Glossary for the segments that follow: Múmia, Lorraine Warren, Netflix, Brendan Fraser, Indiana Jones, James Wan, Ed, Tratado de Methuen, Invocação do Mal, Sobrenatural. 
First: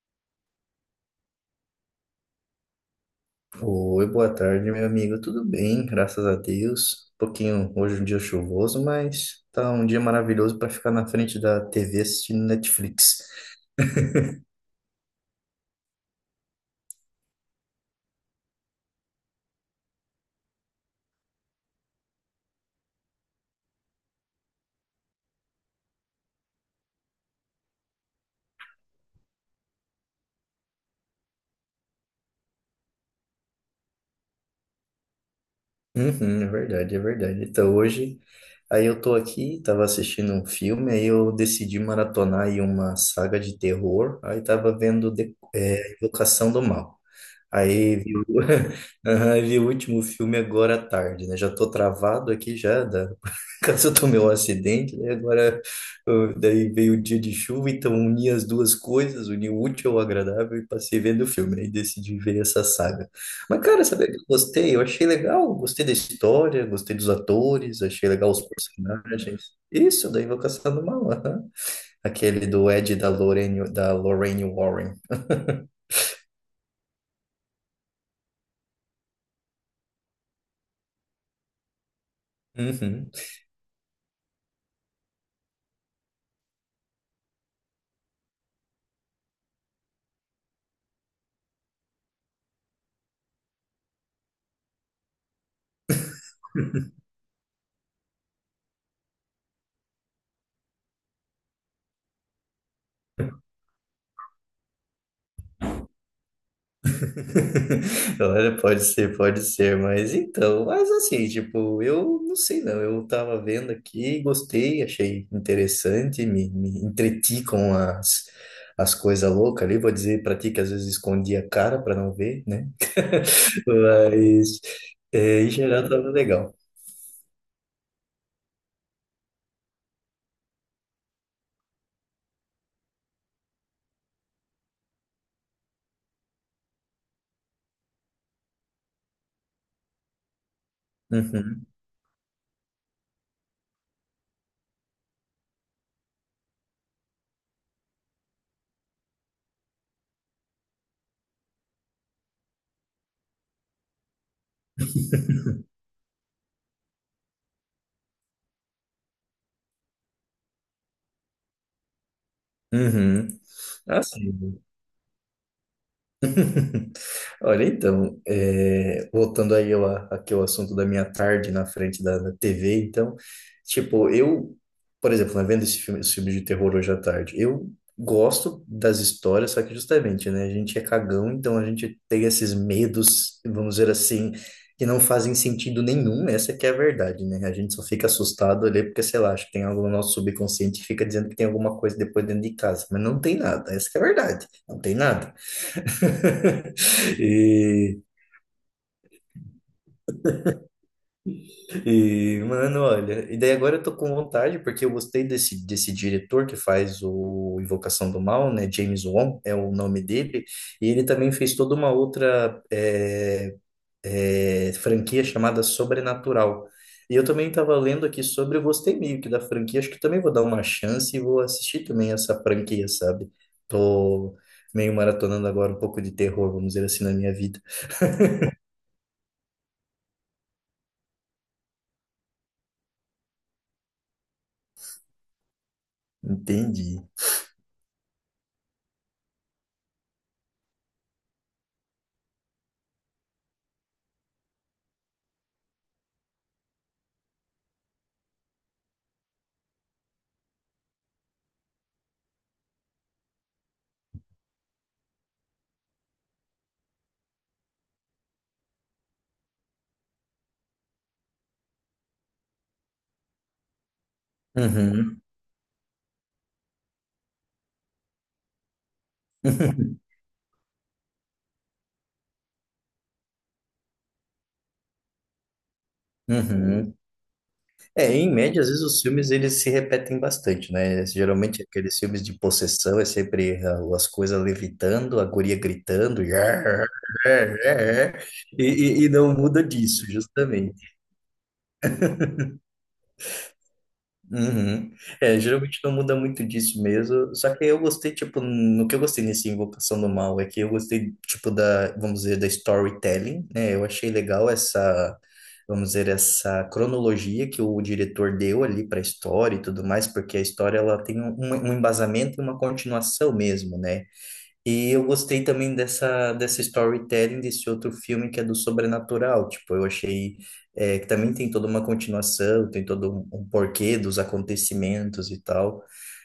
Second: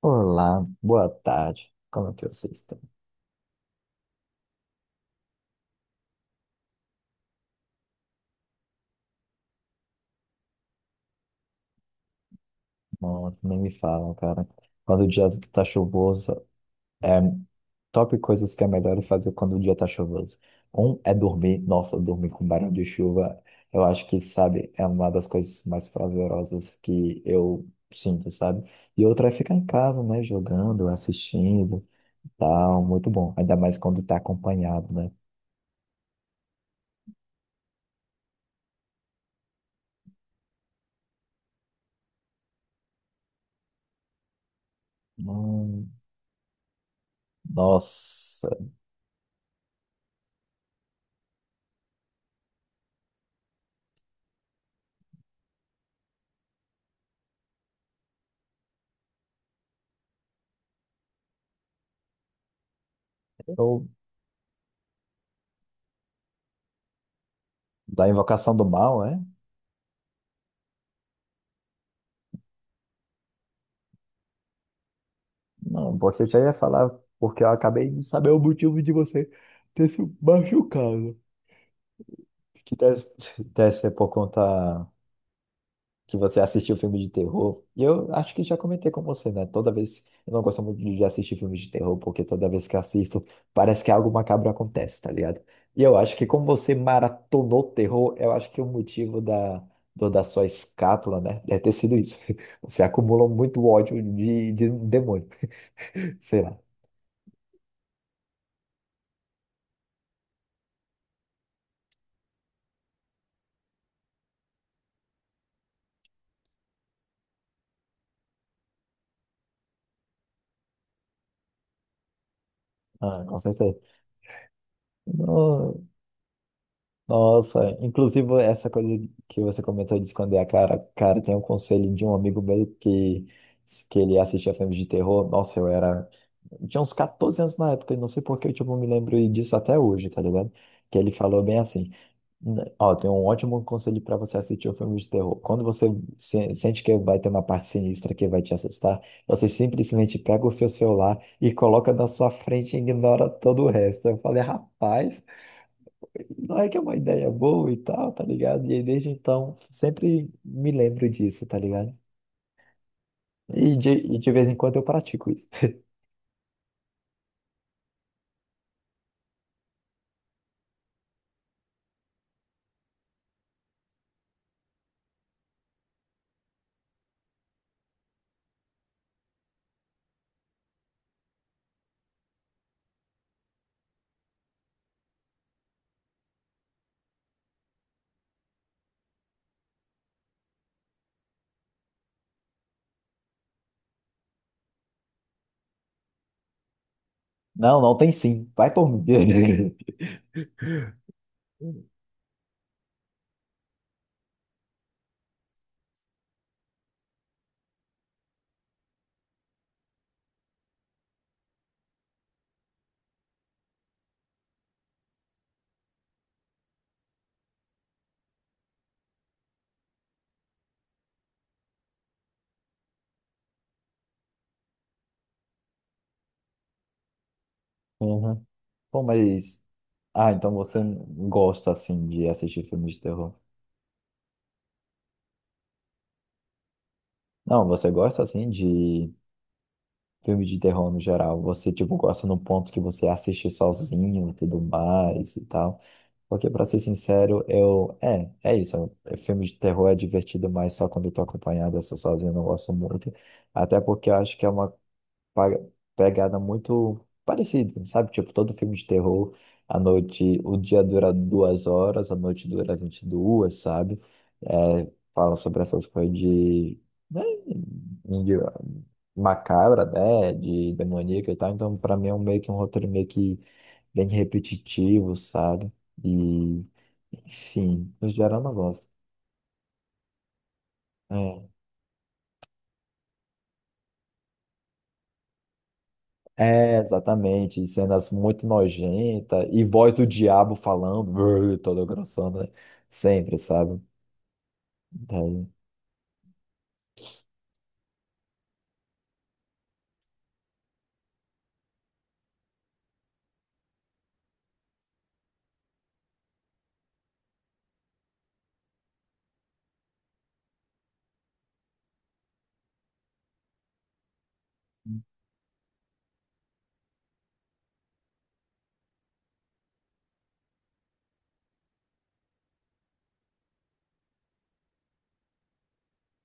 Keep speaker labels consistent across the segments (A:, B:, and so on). A: Olá, boa tarde. Como é que vocês estão?
B: Oi, boa tarde, meu amigo. Tudo bem, graças a Deus. Um pouquinho hoje é um dia chuvoso, mas tá um dia maravilhoso para ficar na frente da TV assistindo Netflix.
A: Nossa, nem me falam, cara. Quando o dia tá chuvoso, é top coisas que é melhor fazer quando o dia tá chuvoso. Um é dormir. Nossa, dormir com barulho de chuva, eu acho que, sabe, é uma das coisas mais prazerosas que eu sinto, sabe? E outra é ficar em casa, né, jogando, assistindo, tal, muito bom. Ainda mais quando tá acompanhado, né?
B: Uhum, é verdade, é verdade. Então hoje, aí eu tô aqui, tava assistindo um filme, aí eu decidi maratonar aí uma saga de terror, aí tava vendo
A: Hum.
B: Invocação do Mal. Aí vi, o
A: Nossa.
B: Aham, vi o último filme agora à tarde, né? Já tô travado aqui já, da... caso eu tomei um acidente, né? Agora, daí veio o dia de chuva, então uni as duas coisas, uni o útil ao agradável e passei vendo o filme, aí decidi ver essa saga. Mas, cara,
A: eu-
B: sabe o que eu gostei? Eu achei legal, gostei da história, gostei dos atores,
A: Da
B: achei legal os
A: Invocação do Mal, é?
B: personagens. Isso, da Invocação do Mal, aham. Aquele do Ed e da Lorraine Warren.
A: Não, porque eu já ia falar, porque eu acabei de saber o motivo de você ter se machucado. Que deve,
B: Uhum.
A: deve ser por conta que você assistiu filme de terror. E eu acho que já comentei com você, né? Toda vez. Eu não gosto muito de assistir filme de terror, porque toda vez que assisto, parece que algo macabro acontece, tá ligado? E eu acho que como você maratonou terror, eu acho que o motivo da, da sua escápula, né? Deve ter sido isso. Você acumulou muito ódio de um demônio. Sei lá.
B: Olha, pode ser, mas então, mas assim, tipo, eu não sei não, eu tava vendo aqui, gostei, achei interessante, me entreti com as, as coisas loucas ali, vou dizer pra ti que às vezes escondi a cara pra não ver, né?
A: Ah, com certeza.
B: Mas, é, em
A: No-
B: geral, tava legal.
A: Nossa, inclusive essa coisa que você comentou de esconder a cara, cara, tem um conselho de um amigo meu que ele assistia filmes de terror. Nossa, eu era. Eu tinha uns 14 anos na época, e não sei por que eu, tipo, me lembro disso até hoje, tá ligado? Que ele falou bem
B: Uhum,
A: assim: " Ó, tem um ótimo conselho pra você assistir um filme de terror. Quando você sente que vai ter uma parte sinistra que vai te assustar, você simplesmente pega o seu celular e coloca na sua frente e ignora todo o resto." Eu falei: "Rapaz, não é que é uma ideia boa e tal, tá ligado?" E aí, desde então, sempre me lembro disso, tá ligado?
B: uhum.
A: E de vez em
B: Assim,
A: quando eu pratico isso.
B: Olha, então, voltando aí ao, aquele assunto da minha tarde na frente da TV, então, tipo, eu, por exemplo, né, vendo esse filme de terror hoje à tarde, eu gosto das histórias, só que justamente, né, a gente é cagão, então a gente tem esses medos, vamos dizer assim, que não fazem sentido nenhum, essa que é a verdade, né, a gente só fica assustado ali porque, sei lá, acho que tem algo no nosso subconsciente que fica dizendo que tem alguma coisa depois dentro de casa, mas não tem nada, essa que é a verdade, não tem nada.
A: Não, não
B: E,
A: tem sim. Vai por mim.
B: e, mano, olha, e daí agora eu tô com vontade, porque eu gostei desse diretor que faz o Invocação do Mal, né? James Wan é o nome dele, e ele também fez toda uma outra franquia chamada Sobrenatural. E eu também estava lendo aqui sobre, eu gostei meio que da franquia, acho que também vou dar uma chance e vou assistir também essa franquia, sabe? Tô meio maratonando agora um pouco de terror, vamos dizer assim, na minha vida.
A: Uhum. Pô, mas. Ah, então você gosta, assim, de assistir filmes de terror?
B: Entendi.
A: Não, você gosta, assim, de filme de terror no geral. Você, tipo, gosta no ponto que você assiste sozinho e tudo mais e tal. Porque, pra ser sincero, eu. É, é isso. Filme de terror é divertido, mas só quando eu tô acompanhado, essa sozinho eu não gosto muito. Até porque eu acho que é uma pa- pegada muito parecida, sabe? Tipo, todo filme de terror, a noite. O dia dura duas horas, a noite dura vinte e duas, sabe? É,
B: Uhum.
A: fala sobre essas coisas de, né, de macabra, né? De demoníaca e tal. Então, pra mim, é um meio que um roteiro meio que bem repetitivo, sabe? E
B: Uhum.
A: enfim, no
B: É, em
A: geral eu não
B: média, às vezes
A: gosto.
B: os filmes eles se repetem bastante, né?
A: É,
B: Geralmente aqueles filmes de possessão é sempre ah, as coisas levitando, a guria gritando,
A: é exatamente. Cenas muito
B: e não
A: nojentas
B: muda
A: e voz do
B: disso,
A: diabo
B: justamente.
A: falando, brrr, toda grossona, né? Sempre, sabe?
B: Uhum. É,
A: Daí,
B: geralmente não muda muito disso mesmo. Só que eu gostei, tipo, no que eu gostei nesse Invocação do Mal é que eu gostei, tipo, da, vamos dizer, da storytelling, né? Eu achei legal essa, vamos dizer, essa cronologia que o diretor deu ali para a história e tudo mais, porque a história ela tem um um embasamento e uma continuação mesmo, né? E eu gostei também dessa storytelling desse outro filme que é do sobrenatural. Tipo, eu achei que também tem toda uma continuação, tem todo um porquê dos acontecimentos e tal.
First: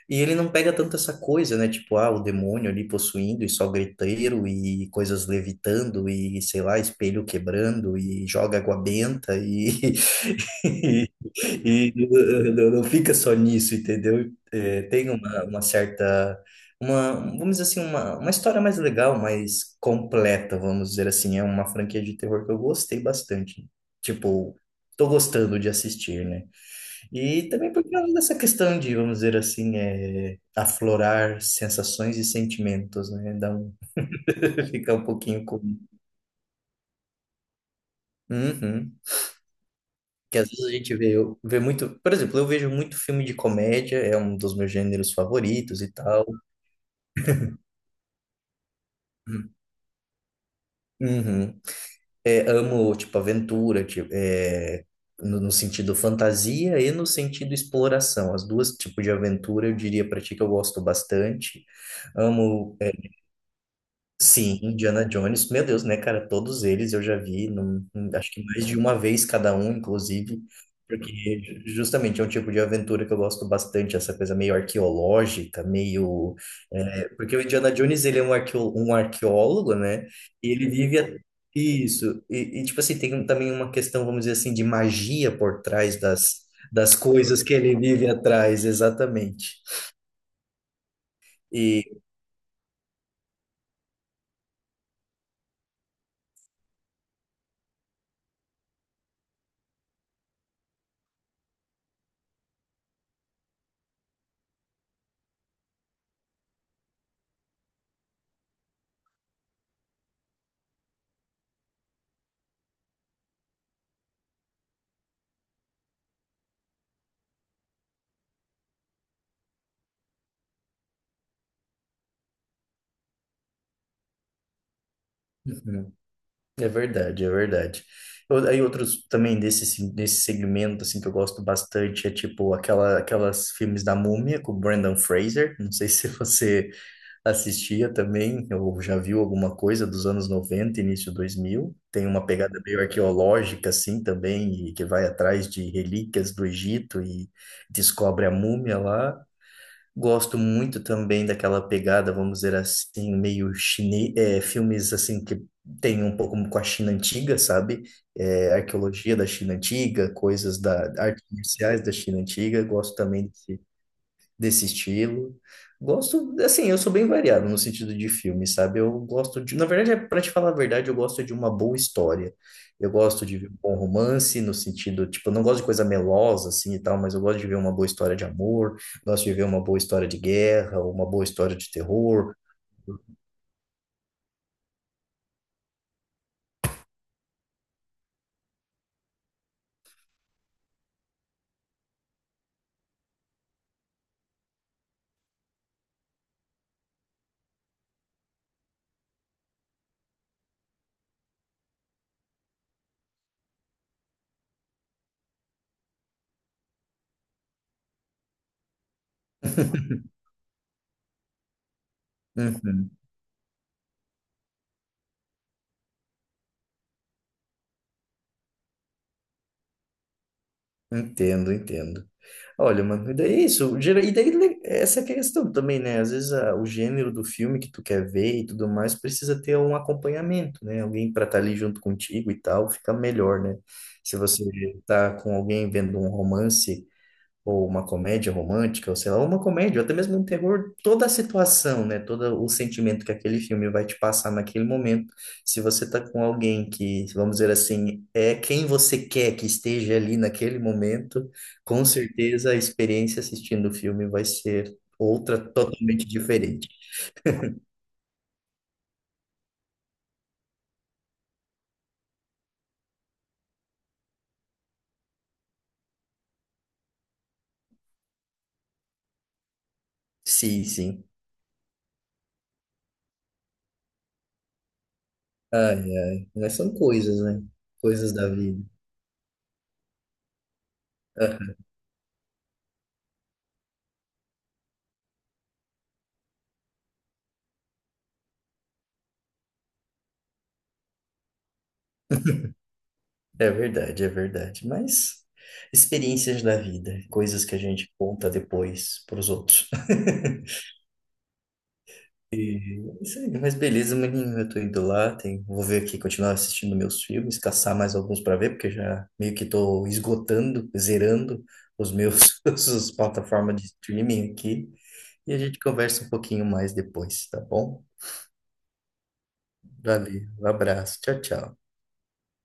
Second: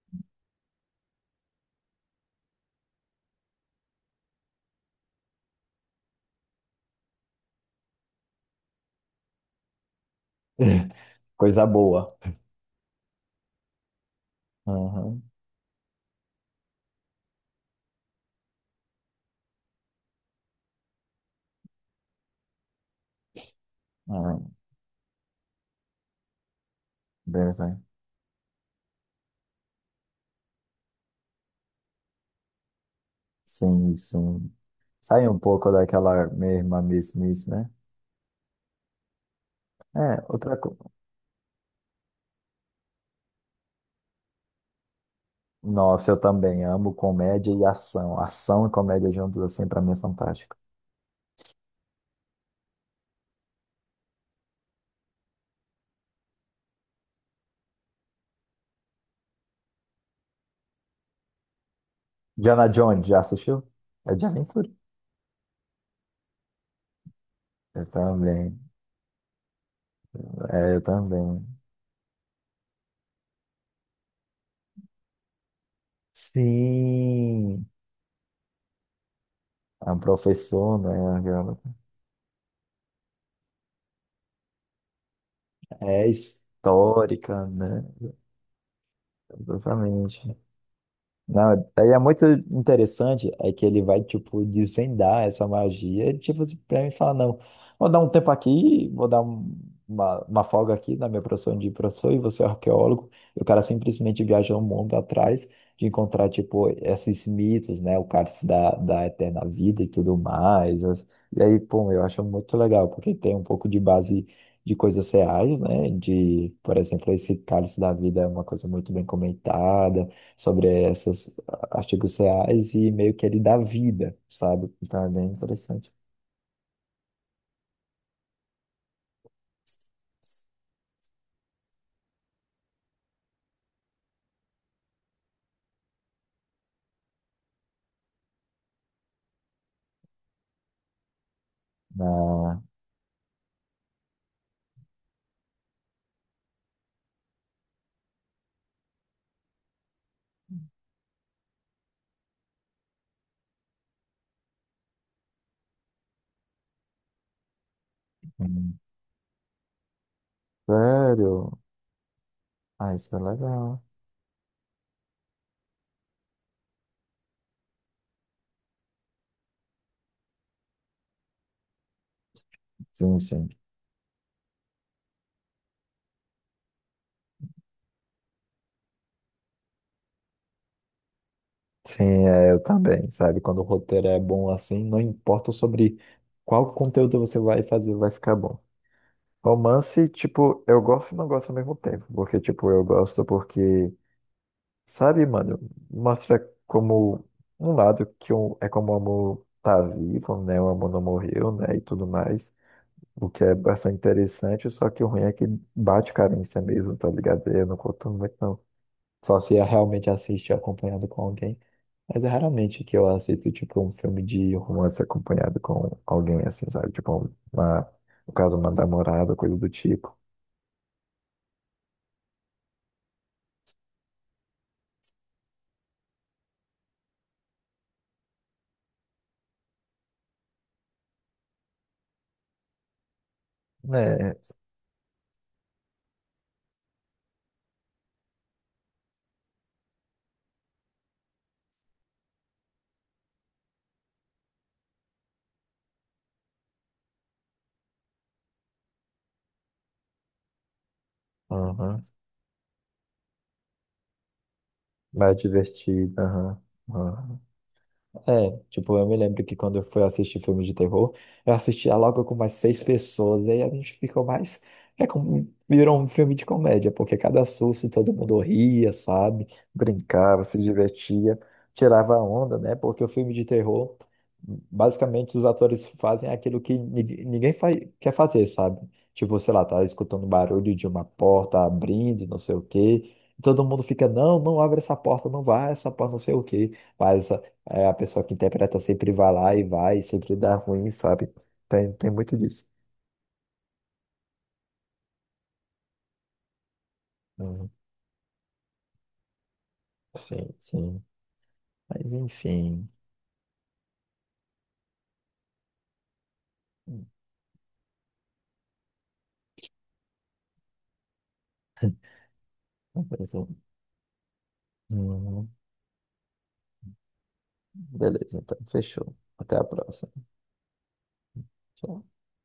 B: E ele não pega tanto essa coisa, né? Tipo, ah, o demônio ali possuindo e só griteiro e coisas levitando e, sei lá, espelho quebrando e joga água benta e
A: coisa
B: E, e
A: boa.
B: não fica só nisso, entendeu? É, tem
A: Aham,
B: uma certa, uma, vamos dizer assim, uma história mais legal, mais completa, vamos dizer assim. É uma franquia de terror que eu gostei bastante.
A: aham,
B: Tipo, tô gostando de assistir, né? E também
A: interessante.
B: por causa dessa questão de, vamos dizer assim, é, aflorar sensações e sentimentos, né? Dá um,
A: Sim, sim.
B: fica um
A: Sai um
B: pouquinho com...
A: pouco daquela mesma mesmice, né?
B: Uhum.
A: É,
B: Que às
A: outra
B: vezes a
A: coisa.
B: gente vê, vê muito. Por exemplo, eu vejo muito filme de comédia, é um dos meus gêneros favoritos e
A: Nossa, eu
B: tal.
A: também amo comédia e ação. Ação e comédia juntos,
B: Uhum.
A: assim, pra mim é fantástico.
B: Uhum. É, amo, tipo, aventura, tipo, no sentido fantasia e no sentido exploração. As duas tipos de aventura eu diria pra ti que eu gosto bastante.
A: Diana
B: Amo
A: Jones, já assistiu? É de
B: Sim,
A: aventura.
B: Indiana Jones, meu Deus, né, cara? Todos eles eu já vi,
A: Eu
B: acho que
A: também.
B: mais de uma vez cada um, inclusive,
A: É, eu
B: porque
A: também.
B: justamente é um tipo de aventura que eu gosto bastante, essa coisa meio arqueológica, meio. É, porque o
A: Sim,
B: Indiana Jones, ele é um, arqueo, um arqueólogo,
A: a
B: né? E ele
A: professora,
B: vive.
A: né? Aquela...
B: Isso, e, tipo assim, tem um, também uma questão, vamos dizer assim, de magia por trás
A: É
B: das, das coisas
A: histórica,
B: que ele
A: né?
B: vive atrás, exatamente.
A: Exatamente. Não,
B: E.
A: daí é muito interessante é que ele vai, tipo, desvendar essa magia, tipo, assim, pra mim falar: "Não, vou dar um tempo aqui, vou dar uma folga aqui na minha profissão de professor", e você é arqueólogo, e o cara simplesmente viaja o mundo atrás de encontrar, tipo, esses mitos, né, o cálice da, da eterna vida e tudo mais, as... E aí, pô, eu acho muito legal, porque tem um pouco de base de coisas reais, né, de, por exemplo, esse cálice da vida é uma coisa muito bem comentada, sobre esses artigos reais e meio que ele dá vida, sabe? Então é bem interessante.
B: Uhum. É verdade, é verdade. Aí outros também desse, desse segmento assim que eu gosto bastante é tipo aquela, aquelas filmes da Múmia com o Brendan Fraser. Não sei se você assistia também ou já viu alguma coisa dos anos 90 início 2000. Tem uma pegada
A: Ah,
B: meio arqueológica assim também e que vai atrás de relíquias do Egito e descobre a múmia lá. Gosto muito também daquela pegada, vamos dizer assim, meio chinês, é, filmes assim que tem um pouco com a China antiga, sabe? É,
A: hum,
B: arqueologia da China antiga, coisas da artes
A: sério?
B: marciais da China antiga.
A: Ah,
B: Gosto
A: isso é
B: também
A: legal.
B: desse estilo. Gosto, assim, eu sou bem variado no sentido de filme, sabe? Eu gosto de, na verdade, é para te falar a verdade, eu gosto de uma boa história. Eu
A: Sim,
B: gosto de ver
A: sim.
B: um bom romance, no sentido, tipo, eu não gosto de coisa melosa, assim, e tal, mas eu gosto de ver uma boa história de amor, gosto de ver uma boa história de guerra, uma boa história de
A: Sim,
B: terror.
A: é, eu também, sabe? Quando o roteiro é bom assim, não importa sobre qual conteúdo você vai fazer, vai ficar bom. Romance, tipo, eu gosto e não gosto ao mesmo tempo, porque, tipo, eu gosto porque, sabe, mano, mostra como um lado que um, é como o amor tá vivo, né? O amor não morreu, né? E tudo mais. O que é bastante interessante, só que o ruim é que bate carência mesmo, tá ligado? Eu não curto muito, não. Só se eu realmente assistir acompanhado com alguém. Mas é raramente
B: Uhum,
A: que eu assisto, tipo, um filme de romance acompanhado com alguém, assim, sabe? Tipo, uma, no caso, uma namorada, coisa do tipo.
B: entendo, entendo. Olha, mano, e daí é isso, e daí essa é a questão também, né? Às vezes o gênero do filme que tu quer ver e tudo mais precisa ter um acompanhamento, né? Alguém para estar ali junto contigo e tal, fica melhor, né? Se
A: Né?
B: você tá com alguém vendo um romance ou uma comédia romântica, ou sei lá, uma comédia, ou até mesmo um terror, toda a situação, né? Todo o sentimento que aquele filme vai te passar naquele momento. Se você tá com alguém que, vamos dizer assim, é quem você quer que esteja ali naquele momento, com
A: Aham.
B: certeza a experiência assistindo o filme vai ser
A: Mais
B: outra totalmente
A: divertido, aham,
B: diferente.
A: aham. É, tipo, eu me lembro que quando eu fui assistir filme de terror, eu assistia logo com mais 6 pessoas, e aí a gente ficou mais. É como, virou um filme de comédia, porque cada susto todo mundo ria, sabe? Brincava, se
B: Sim, sim.
A: divertia, tirava a onda, né? Porque o filme de terror, basicamente, os atores
B: Ai, ai.
A: fazem
B: Mas
A: aquilo que
B: são coisas, né?
A: ninguém fa quer
B: Coisas da
A: fazer,
B: vida.
A: sabe? Tipo, sei lá, tá escutando barulho de uma
B: Ah,
A: porta abrindo, não sei o quê. Todo mundo fica: "Não, não abre essa porta, não vai, essa porta, não sei o quê." Mas é, a pessoa que interpreta sempre vai lá e vai, e sempre dá ruim, sabe? Tem, tem muito disso.
B: é verdade, é verdade. Mas experiências da vida, coisas que a
A: Uhum.
B: gente conta depois para os outros.
A: Sim, sim. Mas
B: E
A: enfim.
B: é isso aí, mas beleza, maninho, eu tô indo lá, vou ver aqui, continuar assistindo meus filmes, caçar mais alguns para ver, porque já meio que tô esgotando, zerando os meus as plataformas de streaming aqui. E a gente conversa um pouquinho mais depois, tá bom?
A: Beleza, então fechou. Até a próxima.
B: Valeu, um abraço, tchau, tchau.
A: Tchau.